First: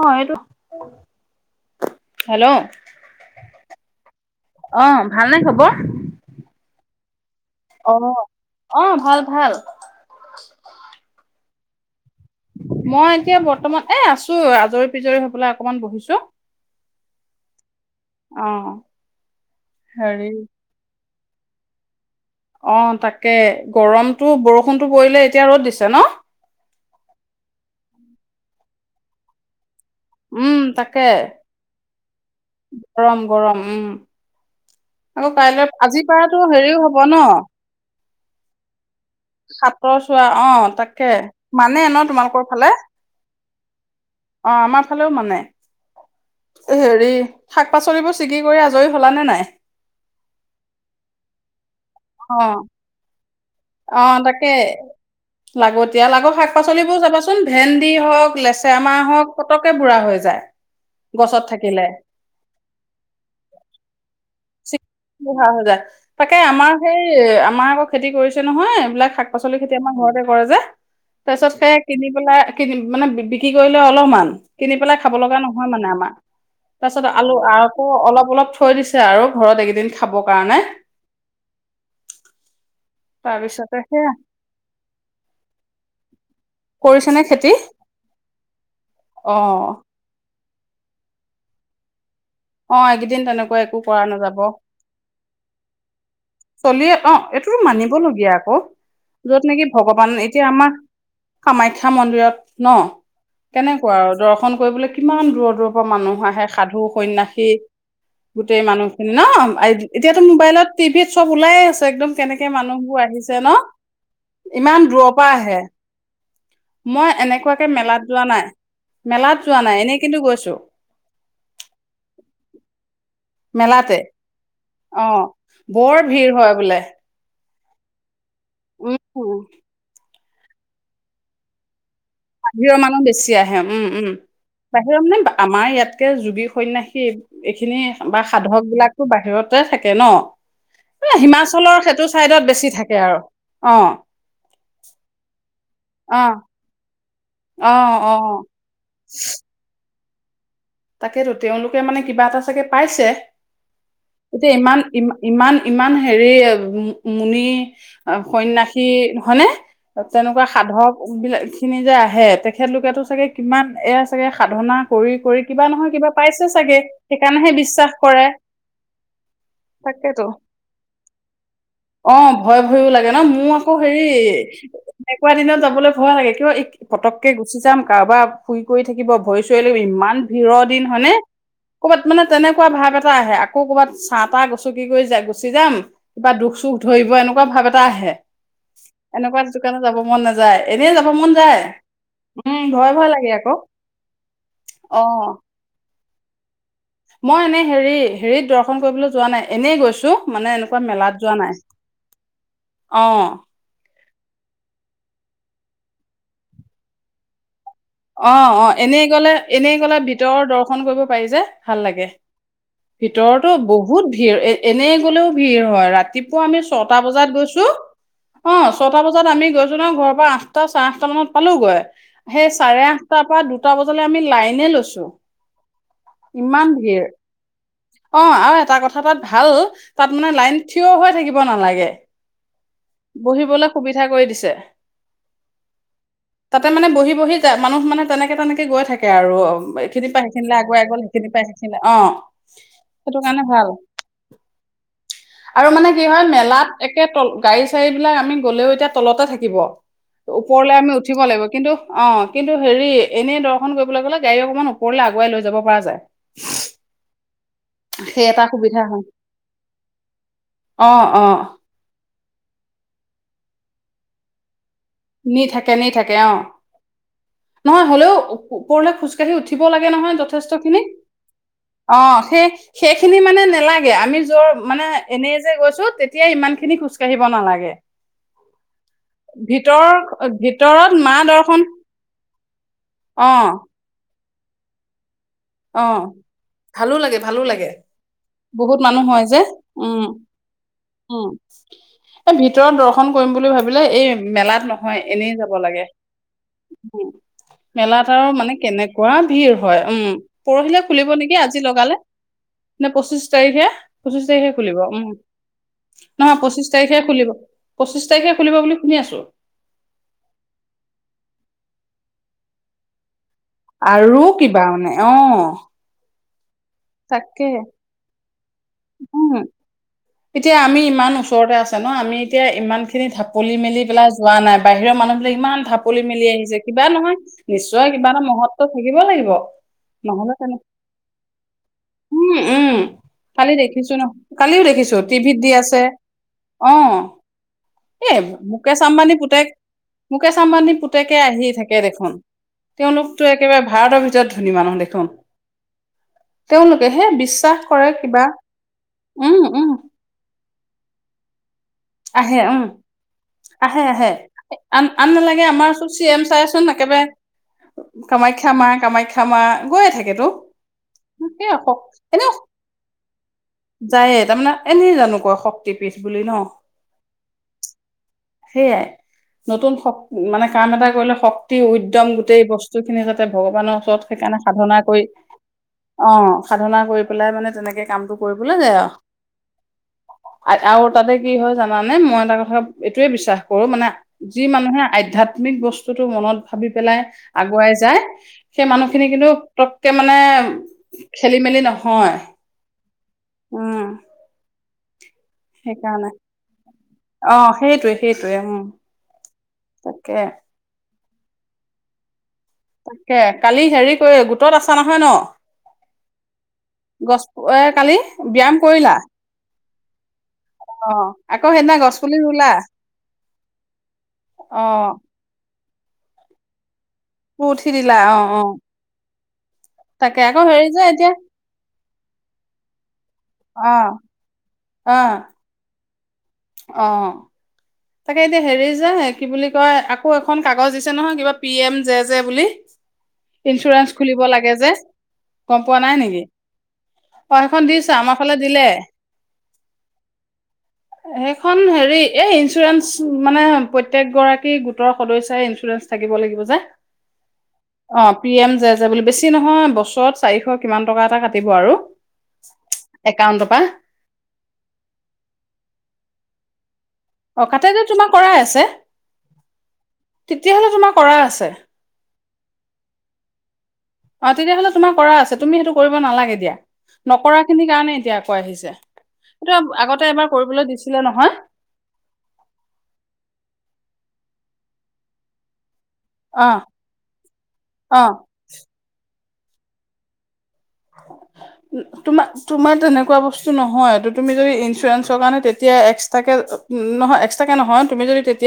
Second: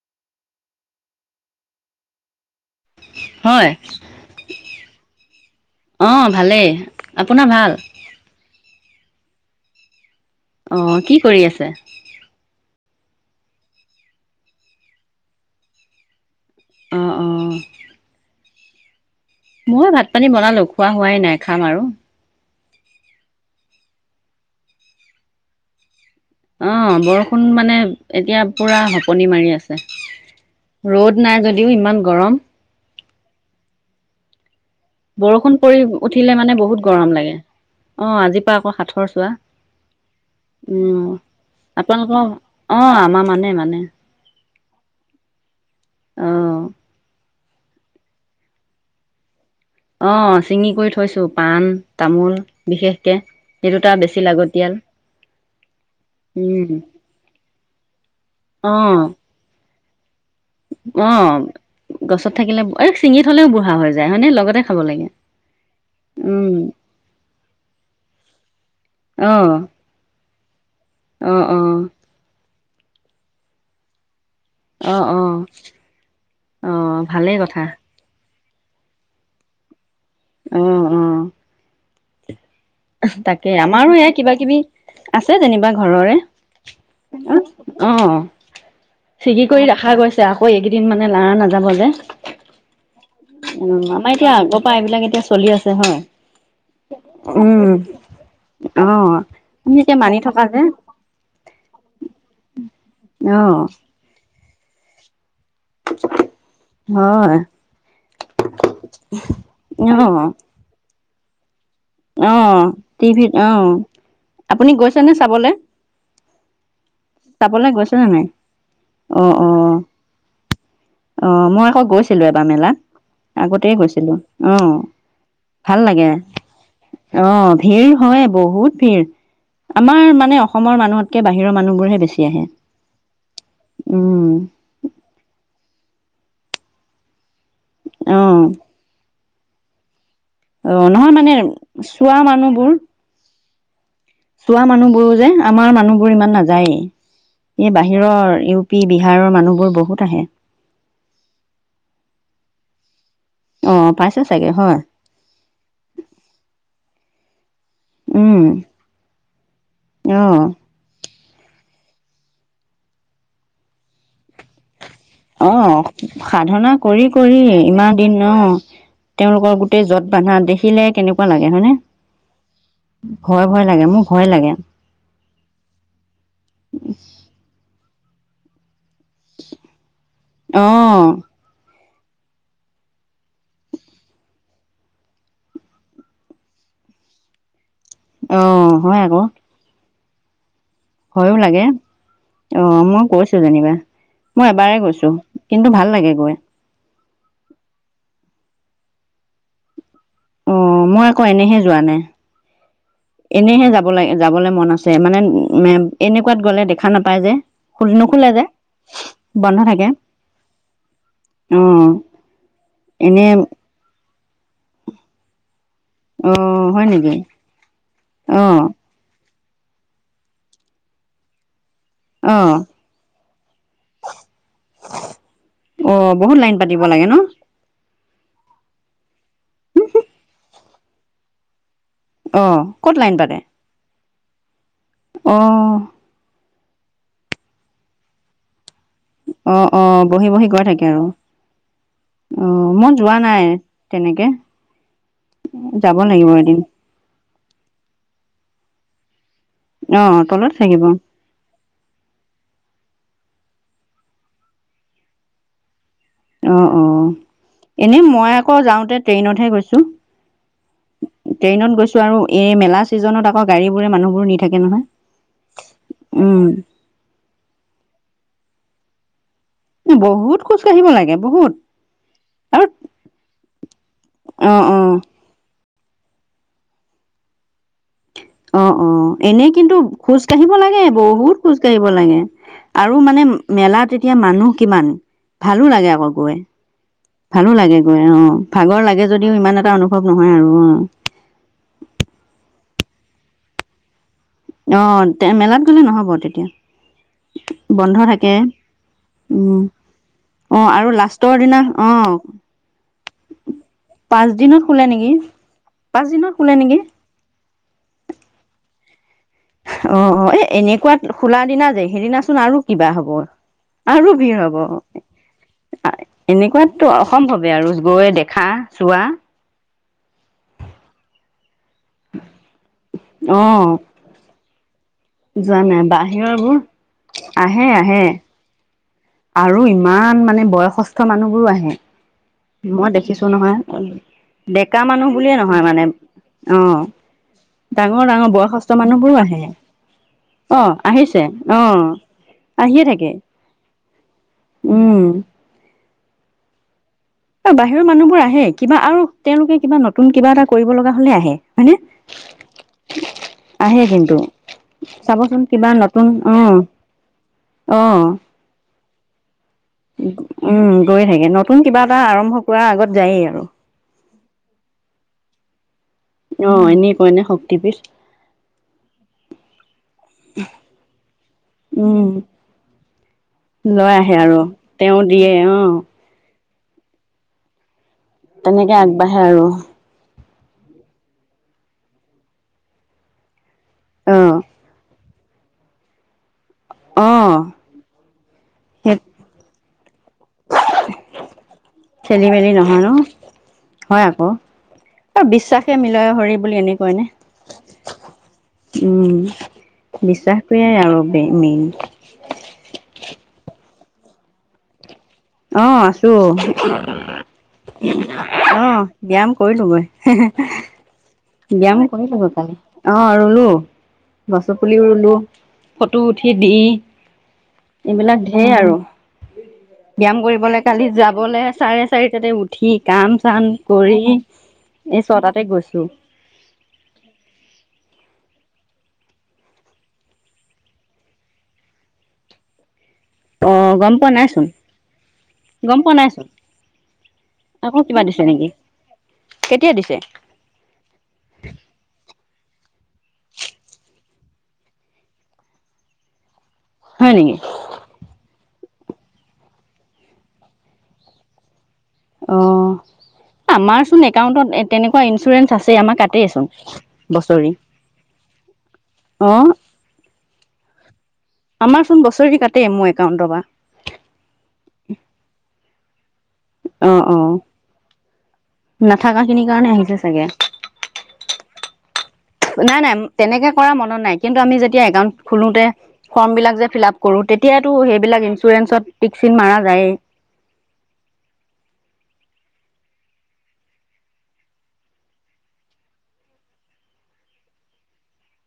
অ' এইটো হেল্ল' হয়। অ ভালনে খবৰ? অ' ভালে। আপোনাৰ ভাল? অ' ভাল - ভাল। অ' কি কৰি আছ ছে? মই এতিয়া বৰ্তমান- এ আছোঁ, আজৰি-পিজৰি হৈ পেলাই অকমান বহিছোঁ। অ'-অ'। মই হেৰি ভাত-পানী বনালোঁ। খোৱা হোৱাই নাই, খাম আৰু। অ' তাকে। গৰমটো- বৰষুণটো পৰিলে, এতিয়া ৰ'দ দিছে, ন'? অ', বৰষুণ মানে এতিয়া পুৰা হপনি মাৰি আছ উম, তাকে। ইমান গৰম গৰম - গৰম, উম। আকৌ বৰষুণ কাইলৈ পৰি আজিৰ পৰাতো উঠিলে মানে হেৰিও বহুত হ'ব ন গৰম লাগে। অ' আজি পৰা আকৌ সাথৰ সাতৰ চোৱা অ' তাকে মানে ন আপোনালোকৰ তোমালোকৰ ফালে অঁ আমাৰ মানে মানে অ' আমাৰ ফালেও মানে অঁ হেৰি। শাক পাচলিবোৰ ছিগি কৰি আজৰি হ'লা নে নাই। অ' চিঙি কৰি থৈছো পাণ অ তামোল বিশেষকে। অ' তাকে লাগতিয়াল আগৰ শাক পাচলিবোৰ চাবাচোন ভেন্দি হওক লেচেৰামাহ অঁ হওক পতক পতকে বুঢ়া হৈ যায়। গছত অ' থাকিলে গছত থাকিলে আৰু চিঙি থলেও বুঢ়া হৈ যায় হয়নে লগতে। খাব লাগে। বুহা হৈ যায় তাকে উম, আমাৰ সেই আমাৰ আকৌ খেতি কৰিছে নহয় এইবিলাক শাক অ', পাচলি খেতি আমাৰ ঘৰতে। কৰে যে। তাৰ অ', পিছত সেই অ', কিনি পেলাই। মানে বিক্ৰী কৰিলে অলপমান কিনি পেলাই অ', খাব লগা অ', নহয় মানে আমাৰ অ', তাৰপিছত আলু ভালেই কথা আকৌ অলপ অলপ থৈ দিছে আৰু ঘৰত এইকেইদিন খাব কাৰণে। অ', অ', তাকে তাৰপিছতে আমাৰো সেয়া এয়া কিবা কিবি আছে যেনিবা ঘৰৰে কৰিছেনে খেতি অ অ অ ছিগি কৰি ৰখা গৈছে আৰু। ক এইকেইদিন মানে লাৰা নাযাব যে! অ এইকেইদিন তেনেকুৱা উ একো কৰা আমাৰ এতিয়া নাযাব আগৰ পৰা এইবিলাক এতিয়া চলি আছে হয়! চলিয়ে অ এ উম, মানিবলগীয়া আকৌ অ', যত নেকি আমি ভগৱান মানি থকা এতিয়া যে আমাৰ কামাখ্যা মন্দিৰত ন অ', কেনেকুৱা আৰু দৰ্শন কৰিবলৈ কিমান দূৰত দুৰৈৰ পৰা মানুহ আহে সাধু হয় সন্যাসী গোটেই মানুহখিনি ন এতিয়াতো অ', মোবাইলত টিভিত চব ওলাই আছে একদম কেনেকে অ', মানুহবোৰ টিভিত আহিছে ন অ', আপুনি ইমান দূৰৰ গৈছেনে পৰা চাবলে? আহে মই এনেকুৱাকে চাবলৈ গৈছে মেলাত নে যোৱা নাই অ', মেলাত যোৱা অ', নাই এনেই কিন্তু গৈছো। অ', মই আকৌ গৈছিলো এবাৰ মেলাত। আগতেই মেলাতে গৈছিলো অ' অ ভাল বৰ লাগে ভিৰ হয় বোলে! অ ভিৰ হয়। বহুত ভিৰ উম আমাৰ মানে অসম মানুহতকে বাহিৰৰ মানুহবোৰ হে বেছি। আহে বাহিৰৰ মানুহ বেছি আহে। উম, উম। বাহিৰৰ, মানে, আমাৰ ইয়াত তে যোগী সন্ন্যাসী এইখিনি বা অ', সাধকবিলাকতো বাহিৰত তাতে থাকে, ন? অ', নহয়। এ মানে, হিমাচলৰ সেইটো চোৱা, চাইডত বেছি মানুহবোৰ থাকে আৰু অ'। চোৱা, মানুহবোৰ যে, আমাৰ মানুহবোৰ অ ইমান নাযায়েই অ এই অ বাহিৰৰ ইউ পি, বিহাৰৰ মানুহবোৰ বহুত আহে তাকেতো তেওঁলোকে, মানে, কিবা এটা, চাগে, পাইছে অ', পাইছে চাগে এতিয়া, হয় ইমান, ইমান, ইমান, হেৰি, উম। মুনি-সন্ন্যাসী, হয়নে? অ', তেনেকুৱা সাধক বিলাকখিনি যে আহে, তেখেত লোকেতো চাগে, কিমান, এ, চাগে, সাধনা কৰি কিবা অ', নহয়, কিবা পাইছে, সাধনা চাগে। কৰি কৰি সেইকাৰণেহে ইমান বিশ্বাস দিন কৰে, অ', তেওঁলোকৰ গোটেই য'ত তাকেতো। বান্ধা দেখিলে কেনেকুৱা লাগে হয়নে অ', ভয়-ভয়ও লাগে, ন? ভয় মোৰ ভয় আকৌ, লাগে হেৰি, মোৰ ভয় লাগে এনেকুৱা দিনত যাবলৈ ভয় লাগে। কিয়, এই পতকেই গুচি যাম কাৰোবাৰ শুই কৰি থাকিব। ভৰি চৰি লাগিব ভিৰৰ দিন, অঁ হয়নে? ক'ৰবাত, মানে, তেনেকুৱা ভাৱ এটা আহে। আকৌ, ক'ৰবাত চা-তা গচকি কৰি গৈ গুচি যাম। কিবা দুখ-চুখ ধৰিব, এনেকুৱা ভাৱ এটা টা আহে, অঁ হয় আকৌ এনেকুৱা যোকান যাব মন নাযায় এনেই যাব মন ভয়ো যায় লাগে। উম অ', ভয় মই ভয় লাগে গৈছোঁ, আকৌ যেনিবা। মই এবাৰে গৈ অ কিন্তু ভাল লাগে গৈ মই এনে, হেৰি, হেৰিত দৰ্শন কৰিবলৈ যোৱা নাই। এনেই গৈছোঁ অ', মই আকৌ এনেহে যোৱা নাই। অ'। এনেহে যাব লাগে। যাবলৈ মন আছে, মানে এনেকুৱাত গ'লে, দেখা নাপায় যে খোল নোখোলে যে অ', অ'। এনেই গ'লে, বন্ধ এনেই থাকে গ'লে, ভিতৰৰ দৰ্শন কৰিব পাৰি যে। ভাল অঁ লাগে। এনে ভিতৰতো বহুত ভিৰ। এ, এনেই গ'লেও, ভিৰ হয়। ৰাতিপুৱা আমি অঁ হয় ছটা নেকি বজাত গৈছোঁ। অঁ অ', ছটা বজাত আমি কৈছোঁ, নহয়। ঘৰৰ পৰা, আঠটা-চাৰে আঠটা মানত পালোঁ গৈ সেই অঁ চাৰে আঠটাৰ পৰা দুটা বজালৈ, আমি লাইনে লৈছোঁ। অঁ বহুত লাইন ইমান পাতিব ভিৰ লাগে ন অ', আৰু এটা কথা তাত ভাল। তাত, মানে, লাইন, থিয় হৈ থাকিব নালাগে অঁ ক'ত লাইন পাতে বহিবলৈ সুবিধা কৰি দিছে। অঁ তাতে, মানে, বহি-বহি মানুহ, মানে, তেনেকে-তেনেকে গৈ থাকে আৰু অ অঁ অঁ এইখিনি পাই বহি বহি সেইখিনিলে গৈ আগুৱাই থাকে গল আৰু সেইখিনি পাই সেইখিনিলে অ মই যোৱা সেইটো কাৰণে নাই ভাল তেনেকে আৰু মানে যাব কি হয় লাগিব এদিন মেলাত একে ত গাড়ী চাড়ী বিলাক আমি গলেও এতিয়া তলতে থাক কিব অ তলত ওপৰলে থাকিব আমি উঠিব লাগিব কিন্তু, অঁ। কিন্তু হেৰি এনেই দৰ্শন কৰিবলৈ গ'লে গাড়ী অকণমান ওপৰলে আগুৱাই লৈ যাব পৰা যায়। অ অ এনে সেই মই এটা আকৌ সুবিধা যাওঁতে হয় ট্ৰেইনতহে গৈছো, অ অ ট্ৰেইনত গৈছো আৰু এই মেলা ছিজনত আকৌ গাড়ীবোৰে মানুহবোৰ নি থাকে নহয়। নি থাকে নি থাকে অঁ, উম নহয় হলেও উপৰলে খোজ উঠিব লাগে নহয় বহুত যথেষ্ট খোজ খিনি, কাঢ়িব লাগে বহুত অ সেই আৰু সেইখিনি মানে নেলাগে আমি যৰ অ অ মানে এনেই যে গৈছো তেতিয়া ইমান খিনি খোজ কাঢ়িব নালাগে। অ অ এনে কিন্ত কিন্তু ভিতৰ খোজ কাঢ়িব লাগে ভিতৰত মা বহুত খোজ দৰ্শন কাঢ়িব লাগে। আৰু মানে অ মেলাত এটি এতিয়া মানুহ কিমান ভালো অ লাগে আকৌ গৈ, ভালো লাগে গৈ আহ বহুত ভাগৰ মানুহ লাগে হয় যদিও যে ইমান এটা অনুভৱ উম নহয় আৰু অ। ৰ্শন কৰিম বুলি ভাবিলে এই মেলাত নহয়, অ', তে এনেই যাব মেলাত গ'লে লাগে। নহ'ব তেতিয়া উম, বন্ধ মেলাত আৰু থাকে মানে কেনেকুৱা ভিৰ হয়, উম। অ', পৰহিলে আৰু খুলিব লাষ্টৰ নেকি আজি দিনা লগালে? অ', নে পঁচিশ তাৰিখে? পঁচিশ পাঁচ তাৰিখে দিনত খুলিব, খোলে উম। নেকি পাঁচ দিনত নহয়, খোলে পঁচিশ নেকি তাৰিখে খুলিব। পঁচিশ তাৰিখে খুলিব বুলি শুনি আছোঁ। অ' - অ'। এ- এনেকুৱাত খোলা দিনা যে, সেইদিনাচোন আৰু কিবা হব। আৰু কিবা মানে, অ'। এনেকুৱাত টো তাকে অসম্ভৱে আৰু, গৈয়ে দে খা চোৱা উম এতিয়া আমি ইমান ওচৰতে আছ ন', আমি এতিয়া ইমানখিনি ঢাপলি অ', মেলি পেলাই যোৱা নাই বাই বাহিৰৰ মানুহবিলাক যোৱা ইমান নাই ঢাপলি মেলি বাহিৰৰবোৰ আহিছে। কিবা নহয়, আহে নিশ্চয় আহে কিবা এটা মহৎ আৰু ইমান মানে বয়সস্থ মানুহবোৰো আহে। উম উম মই দেখিছোঁ নহয়, ডেকা মা ত' টিভিত দি আছে আহ, ডাঙৰ এই ডাঙৰ বয়সস্থ মুকেশ আম্বানী মানুহবোৰো আহে পুতেক -মুকেশ অ আম্বানী পুতেকে আহিছে আহিয়ে অ থাকে দেখোন আহিয়ে থাকে তেওঁলোকতো একেবাৰে ভাৰতৰ ভিতৰত ধুনী মানুহ দেখোন। তেওঁলোক অ, বাহিৰৰ মানুহবোৰ আহে কিবা আৰু উম তেওঁলোকে উম কিবা নত নতুন কিবা এটা কৰিব লগা হ'লে আহে। হয়নে আহে উম, আহে আহে-আহে কিন্তু আন-আন চাবচোন নালাগে কিবা আমাৰচোন চি নতুন এম অ চায়ে চোন একেবাৰে অ কামাখ্যা মা - কামাখ্যা মা গৈয়ে থাকেতো [unintelligible] উম, গৈ থাকে সেয়া নতুন কিবা শক- এটা এনেও আৰম্ভ কৰা আগত যায়েই আৰু। শক্তিত। বিছ বুলি ন? অ, এনে শক্তি পীঠ সেয়াই নতুন শক মানে কাম এটা কৰিলে শক অতি উদ্যম উম গোটেই বচ [unintelligible] তে ভগৱানৰ লৈ ওচৰত আহে সেইকাৰণে আৰু সাধনা তেওঁ কৰি দিয়ে অ, সাধনা কৰি পেলাই মানে তেনেকে কামটো তেনেকে আগবাঢ়ে আৰু আ আৰু তাতে কি হয় জানা? মানে মই এটা কথা এইটোৱে বিশ্বাস কৰোঁ মানে অ যি মানুহে আধ্যত আমিক বস্তুটো মনত ভাবি পেলাই অ আগুৱাই যায়। সেই মানুহখিনি কিন্ত তো কে মানে খেলি মেলি নহয়, খেলি মেলি নহয় ন উম। এই বিশ্বাসে সেইকাৰণে মিলয় হৰি বুলি এনেকুৱাই নে অ সেইটোৱে সেইটোৱে উম উম, তাকে বিশ্বাসটোৱেই আৰু [inaudible] দে মেইন তাকে কালি হেৰি কৰি গোটত আছা নহ অহ' আছোঁ। গছ এ কালি ব্যায়াম অহ' কৰিলা ব্যায়াম কৰিলোঁ গৈ। হে হে এহ অ আকৌ সেইদিনা ব্যয়াম গছ পুলি কৰিলোঁ গৈ ৰুলা কালি অ' ৰুলো গছ অ পুলিও ৰুলোঁ। ফটো উঠি দি। শুই উঠি দিলা অ অ। ব্যয়াম তাকে আকৌ কৰিবলৈ হেৰি যে কালি এতিয়া যাবলৈ চাৰে চাৰিটাতে উঠি কাম চাম অ কৰি অ এ ছয়তাতে গৈছোঁ। অ' তাকে এতিয়া হেৰি যে কি বুলি কয়, আকৌ এখন কাগজ দিছে নহয় কিবা পি এম জে জে বুলি। অ গম ইঞ্চুৰেঞ্চ পোৱা খুলিব নাইচোন লাগে যে, গম পোৱা নাই নেকি। অ' সেইখন আকৌ দিছে, কিবা আমাৰ ফালে নেকি দিলে। কেতিয়া দিছে হেইখন হেৰি এই ইন্ মানে প্ৰত্যেকে গৰাকী গোটৰ সদস্যাই ইঞ্চুৰেঞ্চ থাকিব লাগিব যে হয় নেকি অ', পি এম জে জে বুলি। বেছি নহয় বছৰত চাৰিশ কিমান টকা এটা কাটিব আৰু অ', একাউণ্টৰ পৰা আমাৰচোন একাউন্টত এ তেনেকুৱা ইঞ্চুৰেঞ্চ আছেই, আমাক কাটেইচোন। অ' বছৰি কাটে যে তোমাৰ কৰাই আছে। অ তেতিয়াহ'লে তোমাক আমাৰ চোন বছৰি কাটেই মোৰ একাউণ্টৰ পৰা। অ' তেতিয়াহ'লে তোমাৰ কৰা আছে তুমি সেইটো কৰিব নালাগে দিয়া অ', নকৰা অ'। খিনিৰ কাৰণে এতিয়া আকৌ আহিছে। নাথাকা খিনিৰ এইটো কাৰণে আহিছে আগতে চাগে। এবাৰ কৰিবলৈ দিছিলে নহয়। নাই নাই তেনেকে কৰা মনত নাই। কিন্তু আমি যেতিয়া একাউণ্ট খলোতে ফৰ্ম বিলাক যে ফিলাপ কৰো তেতিয়াতো অ অ সেইবিলাক ইঞ্চুৰেঞ্চত টিক চীণ মাৰা যায়ে তোমা তোমাৰ তেনেকুৱা বস্তু নহয়। তু তুমি যদি ইঞ্চুৰেঞ্চৰ কাৰণে তেতিয়াই এস্কট্ৰাকে নহয় এস্কট্ৰাকে নহয় তুমি যদি তেতি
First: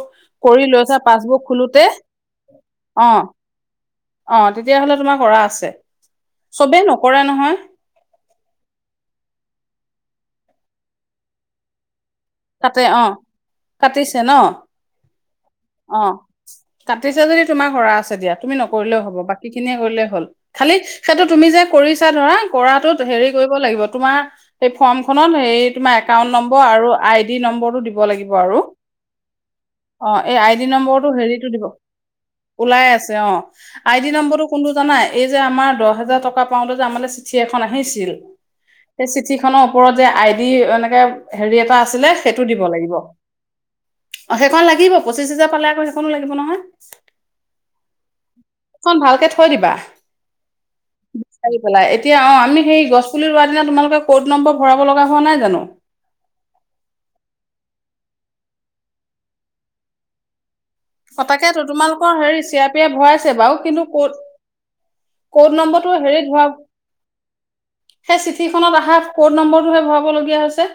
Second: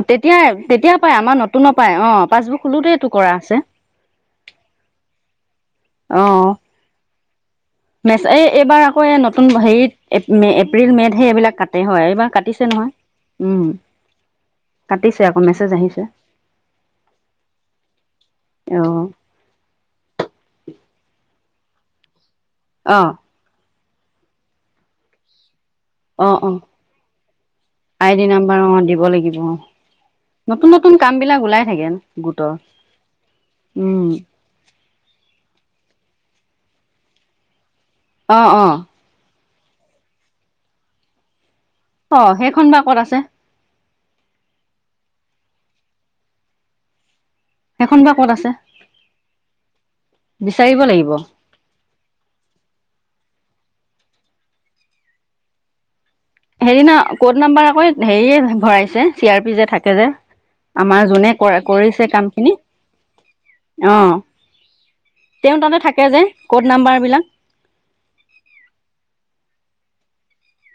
অ' তেতিয়াই, তেতিয়াপাই আমাৰ নতুন খোলোতে পায়ে অ' পাছবুক অ খলোতেইটো কৰা আছে। অ' তেতিয়াহ'লে তোমাৰ কৰা আছে অ'। চবেই নক কৰে নহয়। এই এইবাৰ আকৌ এই নতুন হেৰিত এপ মে, এপ্ৰিল মেতহে এইবিলাক কাটেই হয়। এইবাৰ কাটিছে কাটে নহয়। অ', উম, কাটিছে ন'। কাটিছে আকৌ মেছেজ আহিছে অ', কাটিছে যদি তোমাৰ কৰা আছে দিয়া, তুমি নকৰিলেও অ', হ'ব। বাকীখিনিয়ে কৰিলেই হ'ল। খালি সেইটো তুমি যে কৰিছা ধৰা কৰাটোত অ', হেৰি কৰিব লাগিব তোমাৰ এই ফাৰ্মখনত সেই তোমাৰ একাউণ্ট অ', অ'। নম্বৰ আৰু আই নম্বৰটো দিব আই ডি লাগিব আৰু নাম্বাৰ অ', দিব লাগিব অ'। অ' এই আই ডি নতুন নতুন নম্বৰটো কাম বিলাক হেৰিটো ওলাই দিব, থাকে গোটৰ উলাই আছে অ'। আই উম ডি নম্বৰটো কোনটো জানা, এইযে আমাৰ দহ হাজা টকা পাওতে যে আমালে চিঠি এখন আহিছিল ছিল, অ অ এই চিঠি খনৰ ওপৰত যে আই ডি এনেকে হেৰি এটা আছে অ সেটো দিব সেইখন বা লাগিব। ক'ত আছে অ' সেইখন লাগিবই পচিশ হাজাৰ প পালে আকৌ সেইখনো লাগিব নহয়। সেইখন বা ক'ত আছে সেইখন ভালকে থৈ দিবা, বিচাৰিব লাগিব বিচাৰি পেলাই এতিয়া। অ' আমি সেই গছ পুলি ৰুৱা তোমালোকে ক'ত নম্বৰ ভৰাব লগা হোৱা নাই জানো? হেৰিনা ক'ড নাম্বাৰ আকৌ হেৰিয়ে ভৰাইছে চি আৰ পি যে থাকে যে। আমাৰ অ যোনে কৰা তাকেটো কৰিছে তোমালোকৰ কাম হেৰি খিনি চি আই পিয়ে ভৰাইছে বাৰু কিন্তু অ ক'ড তেওঁ ক'ড তাতে নম্বৰটো থাকে যে হেৰি ধৰা ক'ড নাম্বাৰ বিলাক সেই চিঠিখনত অহা ক'ড নম্বৰটোহে ভৰাব ব লগীয়া হৈছে।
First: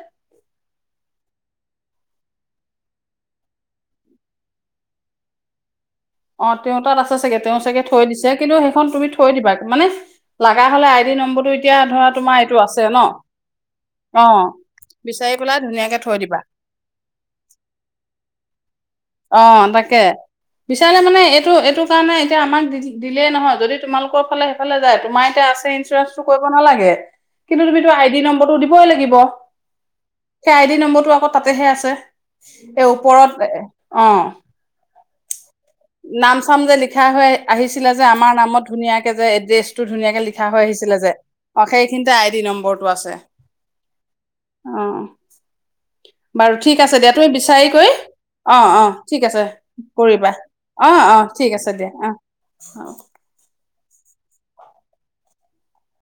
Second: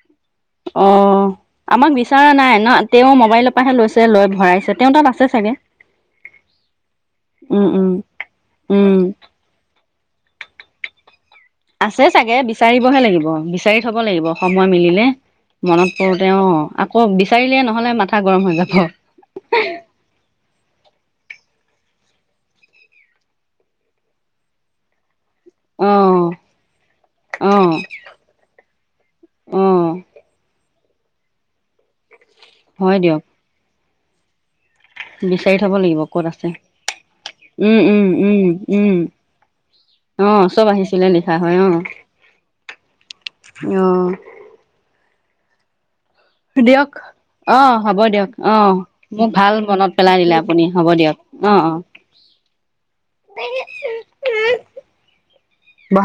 অ', আমাক বিচৰা নাই ন তেওঁ মোবাইলৰ পৰাহে লৈছে লৈ ভৰাইছে তেওঁৰ তাত আছে চাগে। অ' তেওঁ তাত আছে চাগে তেওঁ উম চাগে উম থৈ দিছে কিন্তু সেইখন উম তুমি থৈ দিবা মানে লাগা হ'লে আই ডি নম্বৰ আছে চাগে বিচাৰিবহে লাগিব, বিচাৰি থব অ লাগিব সময় মিলিলে বিচাৰি পেলাই মনত ধুনীয়াকে থৈ পৰোতে দিবা অ আকৌ বিচাৰিলে নহলে মাথা গৰম হৈ যাব। অ, তাকে বিচাৰিলে মানে এই এইটো-এইটো কাৰণে এতিয়া আমাক দিলেই নহয় যদি তোমালোকৰ ফালে সেইফালে যায়। তোমাৰ এটা আছে অ ইঞ্চুৰেঞ্চটো কৰিব নালাগে, অ কিন্তু তুমিতো আইডি নাম্বাৰ টো দিবই লাগিব। অ সেই আইডি নম্বৰ তেওঁৰ আকৌ তাতেহে আছে। এ হয় দিয়ক ওপৰত এ, অ'। বিচাৰি থব লাগিব ক'ত নাম আছে চাম যে লিখা হৈ উম আহিছিলে যে উম আমাৰ উম নামত উম ধুনীয়াকে যে এড্ৰেছটো ধুনীয়াকে অ লিখা হৈ চব আহিছিলে যে লিখা হয় অ' সেইখিনিতে আইডি নম্বৰটো আছে, অ অ'। বাৰু ঠিক দিয়ক আছে দিয়া তুমি অ বিচাৰিকৈ হ'ব দিয়ক অ', অ' ঠিক মোক আছে ভাল মনত পেলাই কৰিবা দিলে আপুনি হ'ব অ', দিয়ক অ' ঠিক আছে দিয়া অ', অ'।